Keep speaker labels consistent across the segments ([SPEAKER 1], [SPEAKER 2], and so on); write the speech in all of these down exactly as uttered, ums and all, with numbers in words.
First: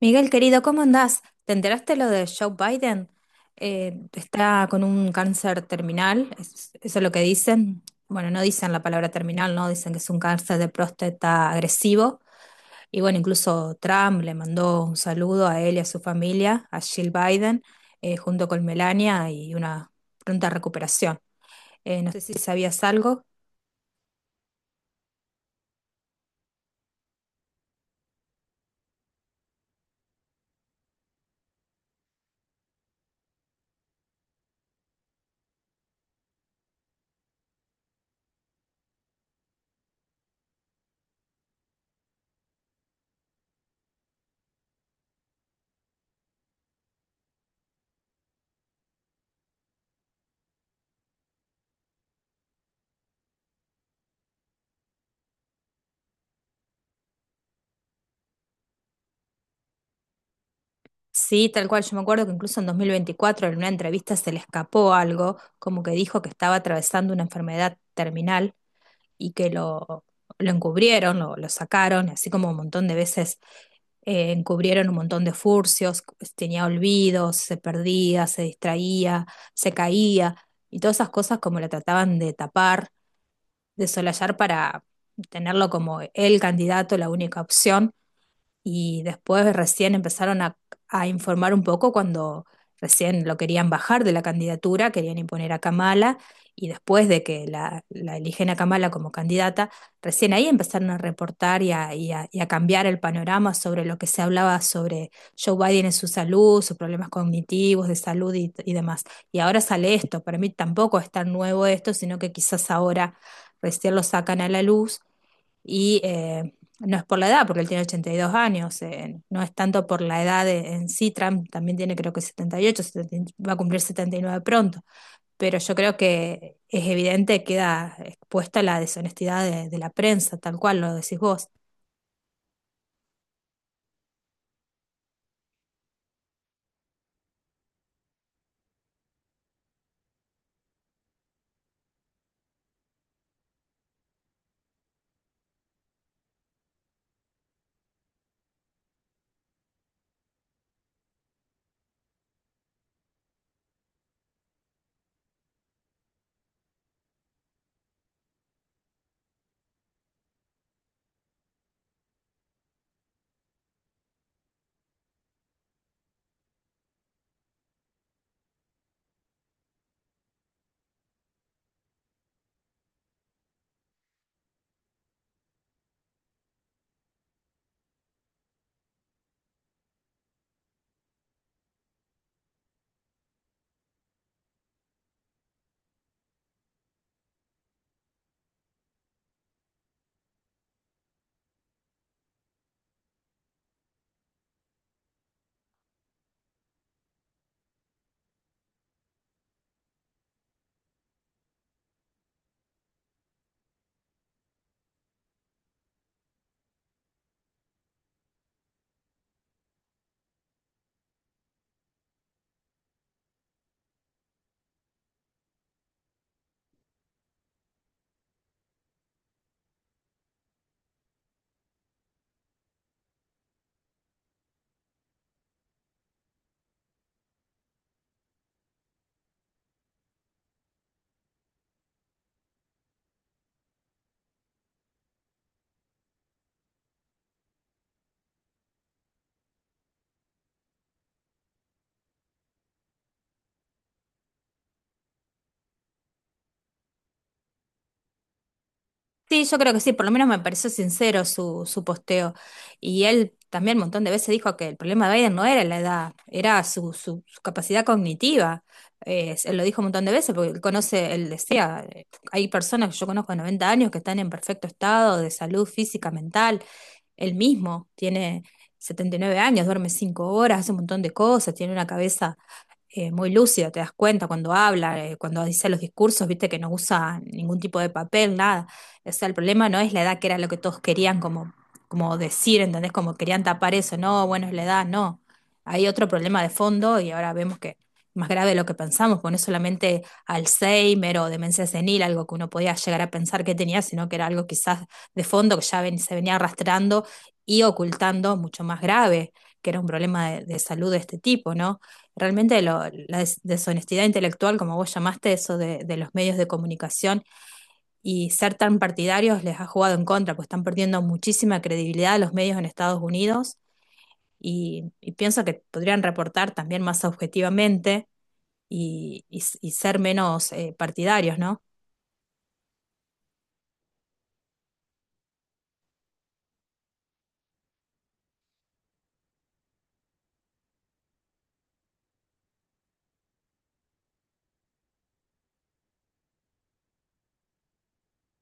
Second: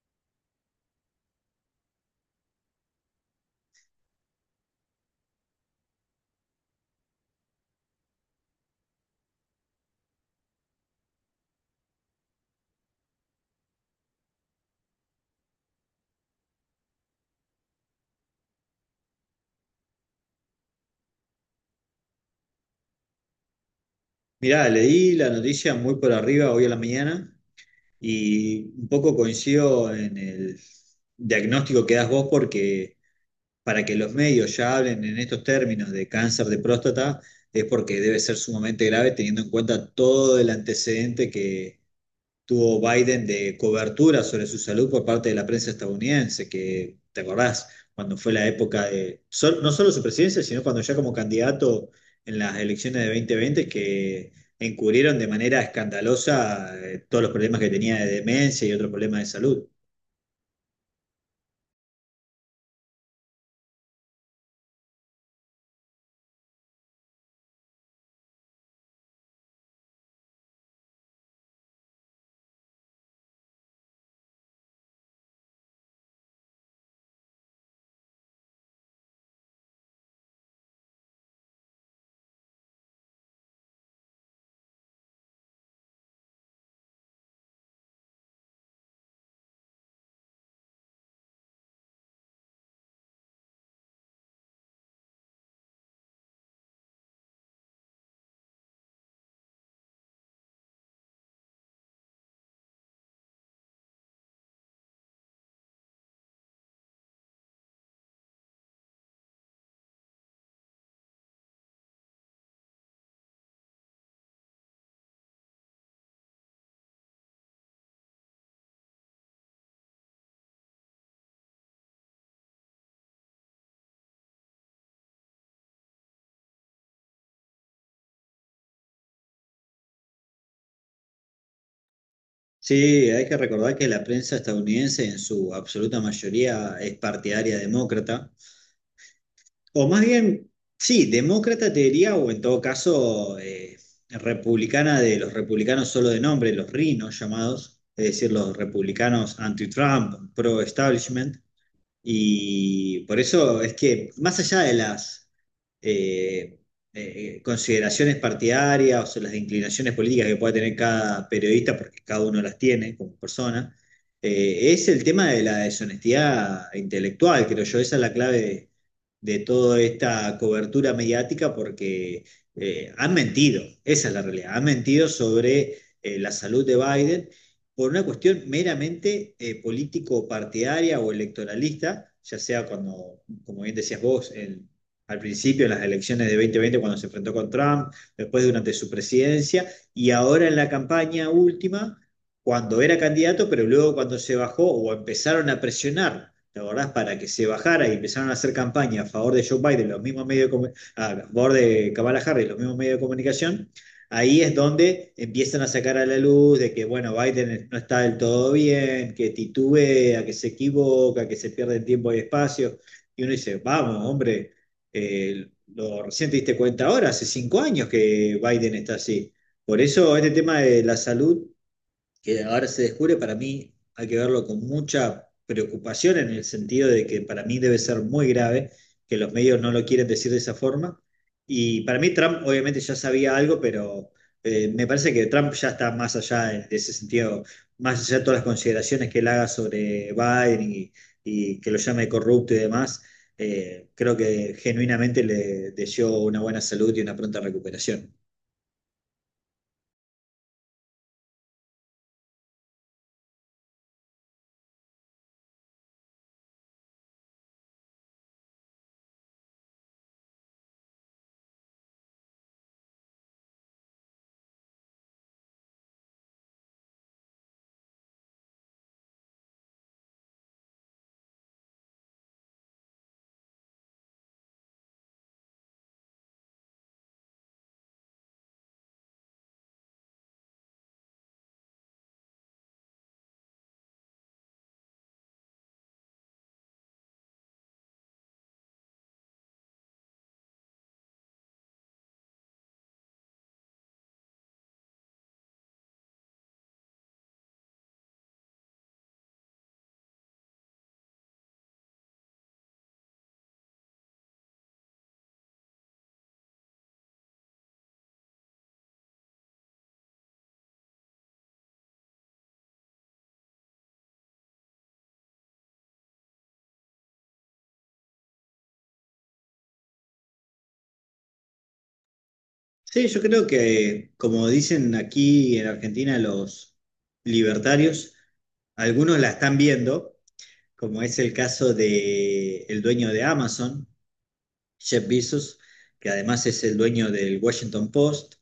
[SPEAKER 1] Miguel, querido, ¿cómo andás? ¿Te enteraste lo de Joe Biden? Eh, está con un cáncer terminal, es- eso es lo que dicen. Bueno, no dicen la palabra terminal, no, dicen que es un cáncer de próstata agresivo. Y bueno, incluso Trump le mandó un saludo a él y a su familia, a Jill Biden, eh, junto con Melania y una pronta recuperación. Eh, no sé si sabías algo.
[SPEAKER 2] Mirá, leí la noticia muy por arriba hoy a la mañana y un poco coincido en el diagnóstico que das vos, porque para que los medios ya hablen en estos términos de cáncer de próstata es porque debe ser sumamente grave, teniendo en cuenta todo el antecedente que tuvo Biden de cobertura sobre su salud por parte de la prensa estadounidense. Que ¿te acordás cuando fue la época de, sol- no solo su presidencia, sino cuando ya como candidato en las elecciones de dos mil veinte, que encubrieron de manera escandalosa eh, todos los problemas que tenía de demencia y otros problemas de salud?
[SPEAKER 1] Sí, tal cual. Yo me acuerdo que incluso en dos mil veinticuatro en una entrevista se le escapó algo, como que dijo que estaba atravesando una enfermedad terminal y que lo, lo encubrieron, lo, lo sacaron, así como un montón de veces eh, encubrieron un montón de furcios, pues, tenía olvidos, se perdía, se distraía, se caía y todas esas cosas como la trataban de tapar, de solallar para tenerlo como el candidato, la única opción y después recién empezaron a, a informar un poco cuando recién lo querían bajar de la candidatura, querían imponer a Kamala y después de que la, la eligen a Kamala como candidata, recién ahí empezaron a reportar y a, y a- y a cambiar el panorama sobre lo que se hablaba sobre Joe Biden en su salud, sus problemas cognitivos, de salud y, y demás. Y ahora sale esto, para mí tampoco es tan nuevo esto, sino que quizás ahora recién lo sacan a la luz y eh, no es por la edad, porque él tiene ochenta y dos años, eh, no es tanto por la edad de- en sí, Trump también tiene creo que setenta y ocho, setenta va a cumplir setenta y nueve pronto, pero yo creo que es evidente, queda expuesta la deshonestidad de, de la prensa, tal cual lo decís vos.
[SPEAKER 2] Sí, hay que recordar que la prensa estadounidense en su absoluta mayoría es partidaria demócrata. O más bien, sí, demócrata te diría, o en todo caso, eh, republicana. De los republicanos solo de nombre, los rinos llamados, es decir, los republicanos anti-Trump, pro-establishment. Y por eso es que, más allá de las eh, eh, consideraciones partidarias o las inclinaciones políticas que pueda tener cada periodista, porque cada uno las tiene como persona, eh, es el tema de la deshonestidad intelectual, creo yo. Esa es la clave de toda esta cobertura mediática, porque eh, han mentido. Esa es la realidad, han mentido sobre eh, la salud de Biden por una cuestión meramente eh, político-partidaria o electoralista, ya sea cuando, como bien decías vos, el, al principio en las elecciones de dos mil veinte, cuando se enfrentó con Trump, después durante su presidencia y ahora en la campaña última cuando era candidato, pero luego cuando se bajó o empezaron a presionar. ¿Te acordás? Para que se bajara y empezaron a hacer campaña a favor de Joe Biden los mismos medios de comu- a favor de Kamala Harris, los mismos medios de comunicación. Ahí es donde empiezan a sacar a la luz de que, bueno, Biden no está del todo bien, que titubea, que se equivoca, que se pierde tiempo y espacio. Y uno dice, vamos, hombre, eh, lo recién te diste cuenta ahora. Hace cinco años que Biden está así. Por eso este tema de la salud que ahora se descubre, para mí hay que verlo con mucha preocupación, en el sentido de que para mí debe ser muy grave, que los medios no lo quieren decir de esa forma. Y para mí Trump obviamente ya sabía algo, pero eh, me parece que Trump ya está más allá de, de ese sentido, más allá de todas las consideraciones que él haga sobre Biden y y que lo llame corrupto y demás. Eh, creo que genuinamente le deseó una buena salud y una pronta recuperación.
[SPEAKER 1] Sí, yo creo que sí, por lo menos me pareció sincero su, su posteo. Y él también un montón de veces dijo que el problema de Biden no era la edad, era su, su, su capacidad cognitiva. Eh, él lo dijo un montón de veces porque él conoce, él decía, eh, hay personas que yo conozco de noventa años que están en perfecto estado de salud física, mental. Él mismo tiene setenta y nueve años, duerme cinco horas, hace un montón de cosas, tiene una cabeza eh, muy lúcida, te das cuenta cuando habla, eh, cuando dice los discursos, viste que no usa ningún tipo de papel, nada. O sea, el problema no es la edad, que era lo que todos querían como, como decir, ¿entendés? Como querían tapar eso, no, bueno, es la edad, no. Hay otro problema de fondo y ahora vemos que es más grave de lo que pensamos, porque no es solamente Alzheimer o demencia senil, algo que uno podía llegar a pensar que tenía, sino que era algo quizás de fondo que ya ven- se venía arrastrando y ocultando mucho más grave, que era un problema de, de salud de este tipo, ¿no? Realmente lo- la des- deshonestidad intelectual, como vos llamaste, eso de, de los medios de comunicación y ser tan partidarios les ha jugado en contra, pues están perdiendo muchísima credibilidad los medios en Estados Unidos y, y pienso que podrían reportar también más objetivamente y, y s- y ser menos eh, partidarios, ¿no?
[SPEAKER 2] Sí, yo creo que, como dicen aquí en Argentina los libertarios, algunos la están viendo, como es el caso de el dueño de Amazon, Jeff Bezos, que además es el dueño del Washington Post.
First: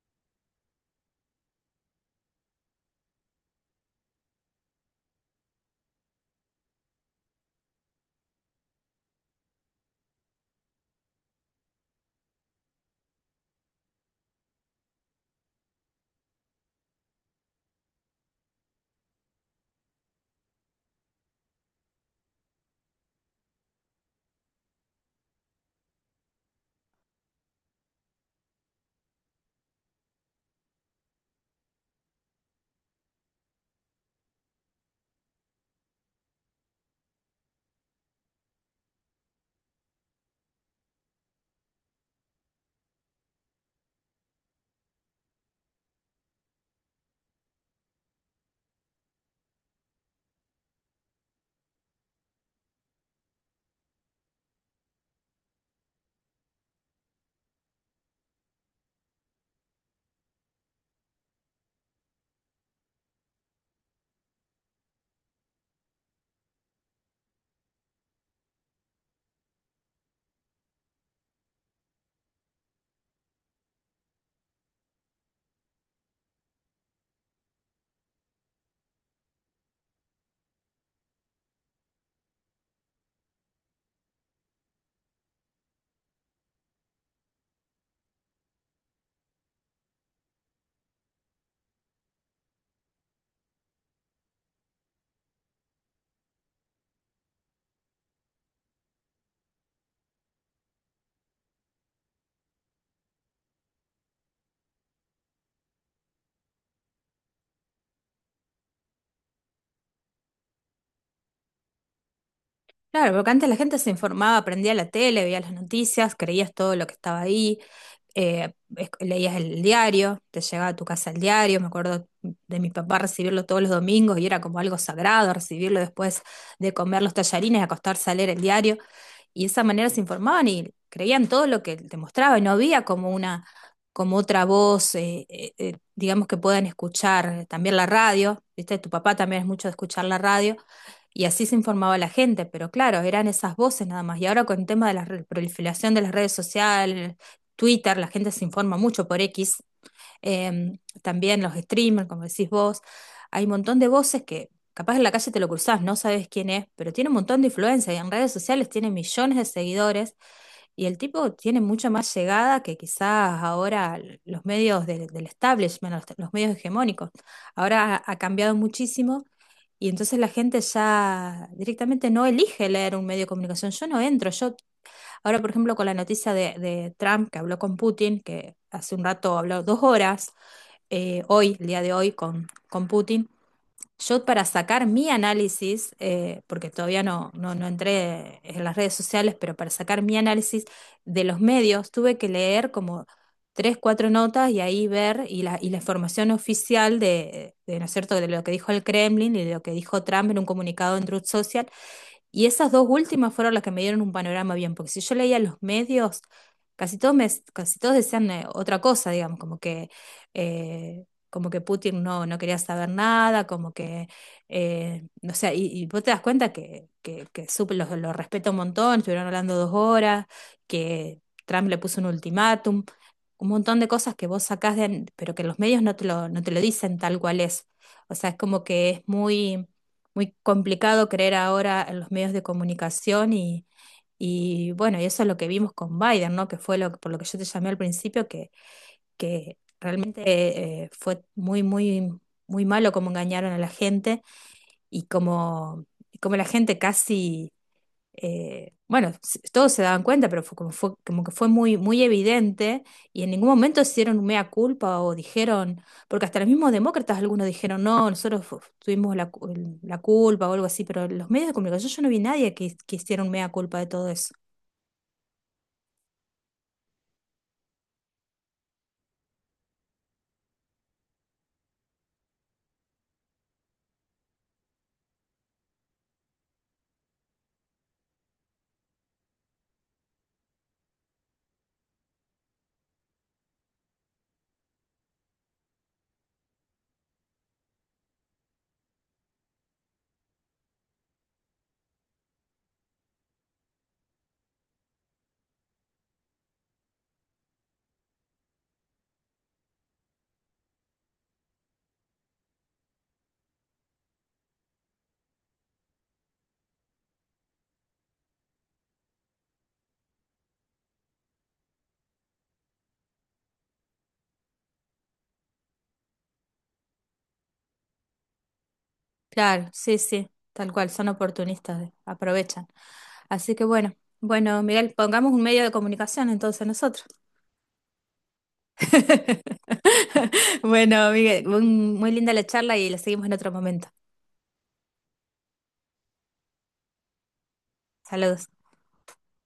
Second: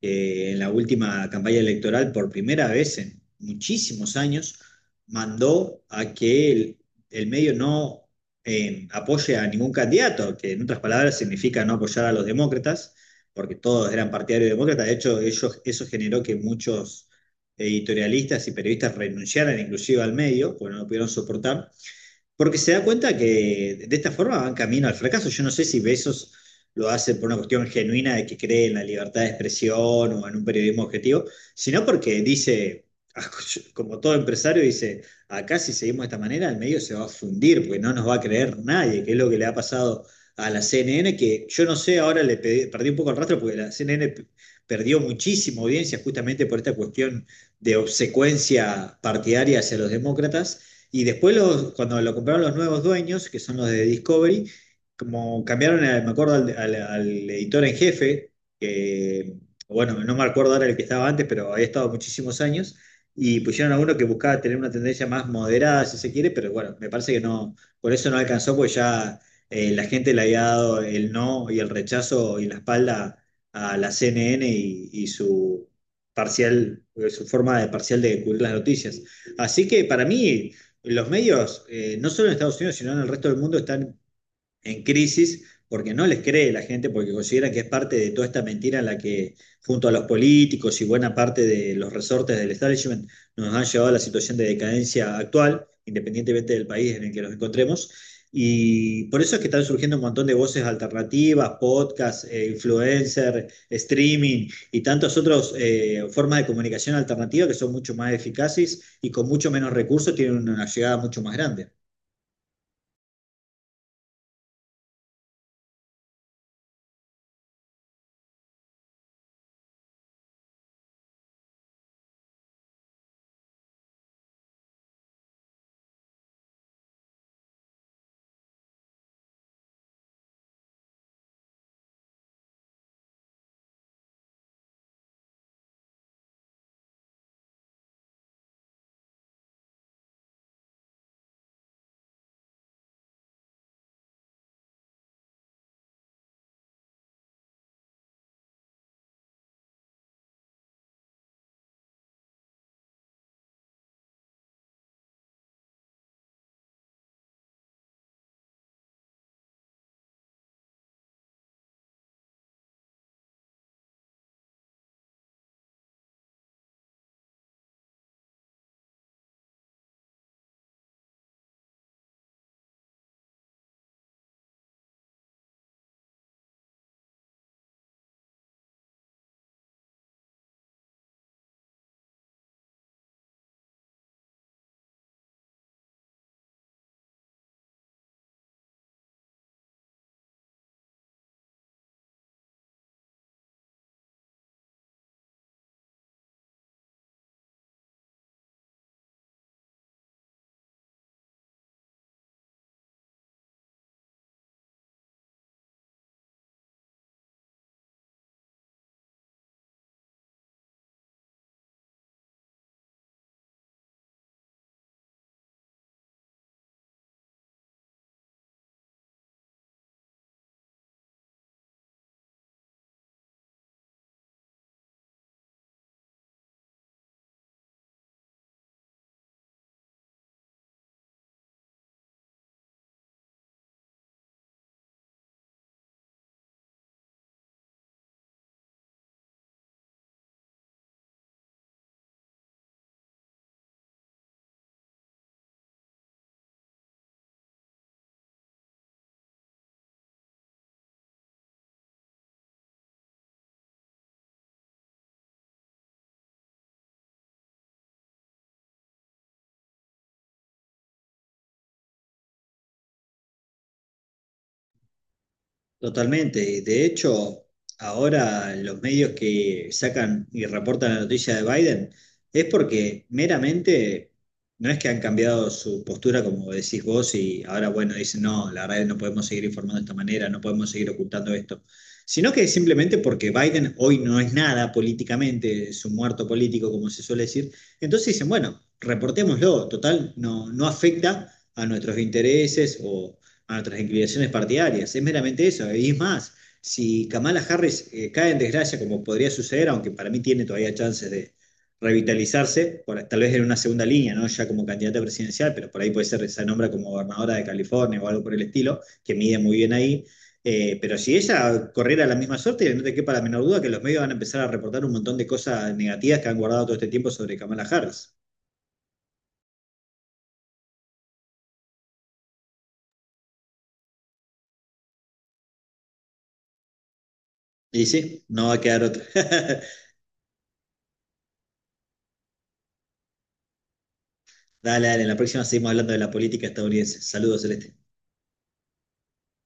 [SPEAKER 2] eh, En la última campaña electoral, por primera vez en muchísimos años, mandó a que el, el medio no eh, apoye a ningún candidato, que en otras palabras significa no apoyar a los demócratas, porque todos eran partidarios demócratas. De hecho, ellos, eso generó que muchos eh, editorialistas y periodistas renunciaran inclusive al medio, porque no lo pudieron soportar. Porque se da cuenta que de esta forma van camino al fracaso. Yo no sé si Besos lo hace por una cuestión genuina de que cree en la libertad de expresión o en un periodismo objetivo, sino porque dice, como todo empresario, dice, acá si seguimos de esta manera, el medio se va a fundir, porque no nos va a creer nadie, que es lo que le ha pasado a la C N N, que yo no sé, ahora le pedí- perdí un poco el rastro, porque la C N N p- perdió muchísima audiencia justamente por esta cuestión de obsecuencia partidaria hacia los demócratas. Y después, los- cuando lo compraron los nuevos dueños, que son los de Discovery, como cambiaron, a- me acuerdo, al, al- al editor en jefe, que, bueno, no me acuerdo ahora el que estaba antes, pero había estado muchísimos años, y pusieron a uno que buscaba tener una tendencia más moderada, si se quiere, pero bueno, me parece que no, por eso no alcanzó, porque ya eh, la gente le había dado el no y el rechazo y la espalda a la C N N, y y su parcial, su forma de parcial de cubrir las noticias. Así que para mí los medios, eh, no solo en Estados Unidos, sino en el resto del mundo, están en crisis porque no les cree la gente, porque consideran que es parte de toda esta mentira en la que, junto a los políticos y buena parte de los resortes del establishment, nos han llevado a la situación de decadencia actual, independientemente del país en el que nos encontremos. Y por eso es que están surgiendo un montón de voces alternativas, podcasts, eh, influencer, streaming y tantas otras eh, formas de comunicación alternativa, que son mucho más eficaces y con mucho menos recursos tienen una llegada mucho más grande.
[SPEAKER 1] Claro, porque antes la gente se informaba, prendía la tele, veía las noticias, creías todo lo que estaba ahí, eh, es- leías el diario, te llegaba a tu casa el diario, me acuerdo de mi papá recibirlo todos los domingos y era como algo sagrado recibirlo después de comer los tallarines, acostarse a leer el diario, y de esa manera se informaban y creían todo lo que te mostraba y no había como una, como otra voz, eh, eh, eh, digamos que puedan escuchar, también la radio, ¿viste? Tu papá también es mucho de escuchar la radio y así se informaba la gente, pero claro, eran esas voces nada más. Y ahora con el tema de la re- proliferación de las redes sociales, Twitter, la gente se informa mucho por X, em, también los streamers, como decís vos, hay un montón de voces que capaz en la calle te lo cruzás, no sabes quién es, pero tiene un montón de influencia y en redes sociales tiene millones de seguidores y el tipo tiene mucha más llegada que quizás ahora los medios de- del establishment, los los medios hegemónicos. Ahora ha ha cambiado muchísimo y entonces la gente ya directamente no elige leer un medio de comunicación. Yo no entro. Yo, ahora, por ejemplo, con la noticia de, de Trump que habló con Putin, que hace un rato habló dos horas, eh, hoy, el día de hoy, con, con Putin, yo para sacar mi análisis, eh, porque todavía no, no, no entré en las redes sociales, pero para sacar mi análisis de los medios, tuve que leer como tres, cuatro notas y ahí ver y la, y la información oficial de, de, ¿no es cierto?, de lo que dijo el Kremlin y de lo que dijo Trump en un comunicado en Truth Social y esas dos últimas fueron las que me dieron un panorama bien, porque si yo leía los medios, casi todos, me, casi todos decían eh, otra cosa, digamos, como que, eh, como que Putin no, no quería saber nada, como que, eh, o sea, y, y vos te das cuenta que, que, que supe, los, los respeto un montón, estuvieron hablando dos horas, que Trump le puso un ultimátum, un montón de cosas que vos sacás de, pero que los medios no te lo, no te lo dicen tal cual es. O sea, es como que es muy muy complicado creer ahora en los medios de comunicación y, y bueno, y eso es lo que vimos con Biden, ¿no? Que fue lo, que- por lo que yo te llamé al principio, que, que realmente eh, fue muy, muy, muy malo cómo engañaron a la gente y como, cómo la gente casi eh, bueno, s- todos se daban cuenta, pero fue como, fue, como que fue muy, muy evidente y en ningún momento hicieron un mea culpa o dijeron, porque hasta los mismos demócratas algunos dijeron, no, nosotros fu- tuvimos la, cu- el- la culpa o algo así, pero los medios de comunicación yo no vi nadie que, que hiciera un mea culpa de todo eso.
[SPEAKER 2] Totalmente. De hecho, ahora los medios que sacan y reportan la noticia de Biden es porque meramente no es que han cambiado su postura, como decís vos, y ahora, bueno, dicen, no, la verdad es que no podemos seguir informando de esta manera, no podemos seguir ocultando esto, sino que es simplemente porque Biden hoy no es nada políticamente, es un muerto político, como se suele decir. Entonces dicen, bueno, reportémoslo, total, no, no afecta a nuestros intereses o a nuestras inclinaciones partidarias. Es meramente eso. Y es más, si Kamala Harris eh, cae en desgracia, como podría suceder, aunque para mí tiene todavía chances de revitalizarse, por- tal vez en una segunda línea, ¿no? Ya como candidata presidencial, pero por ahí puede ser, se nombra como gobernadora de California o algo por el estilo, que mide muy bien ahí. Eh, pero si ella corriera la misma suerte, no te quepa la menor duda que los medios van a empezar a reportar un montón de cosas negativas que han guardado todo este tiempo sobre Kamala Harris.
[SPEAKER 1] Claro, sí, sí, tal cual, son oportunistas, eh, aprovechan. Así que bueno, bueno, Miguel, pongamos un medio de comunicación entonces nosotros.
[SPEAKER 2] Y sí, no va a quedar otra.
[SPEAKER 1] Bueno, Miguel, un- muy linda la charla y la seguimos en otro momento.
[SPEAKER 2] Dale, dale, en la próxima seguimos hablando de la política estadounidense. Saludos, Celeste.
[SPEAKER 1] Saludos.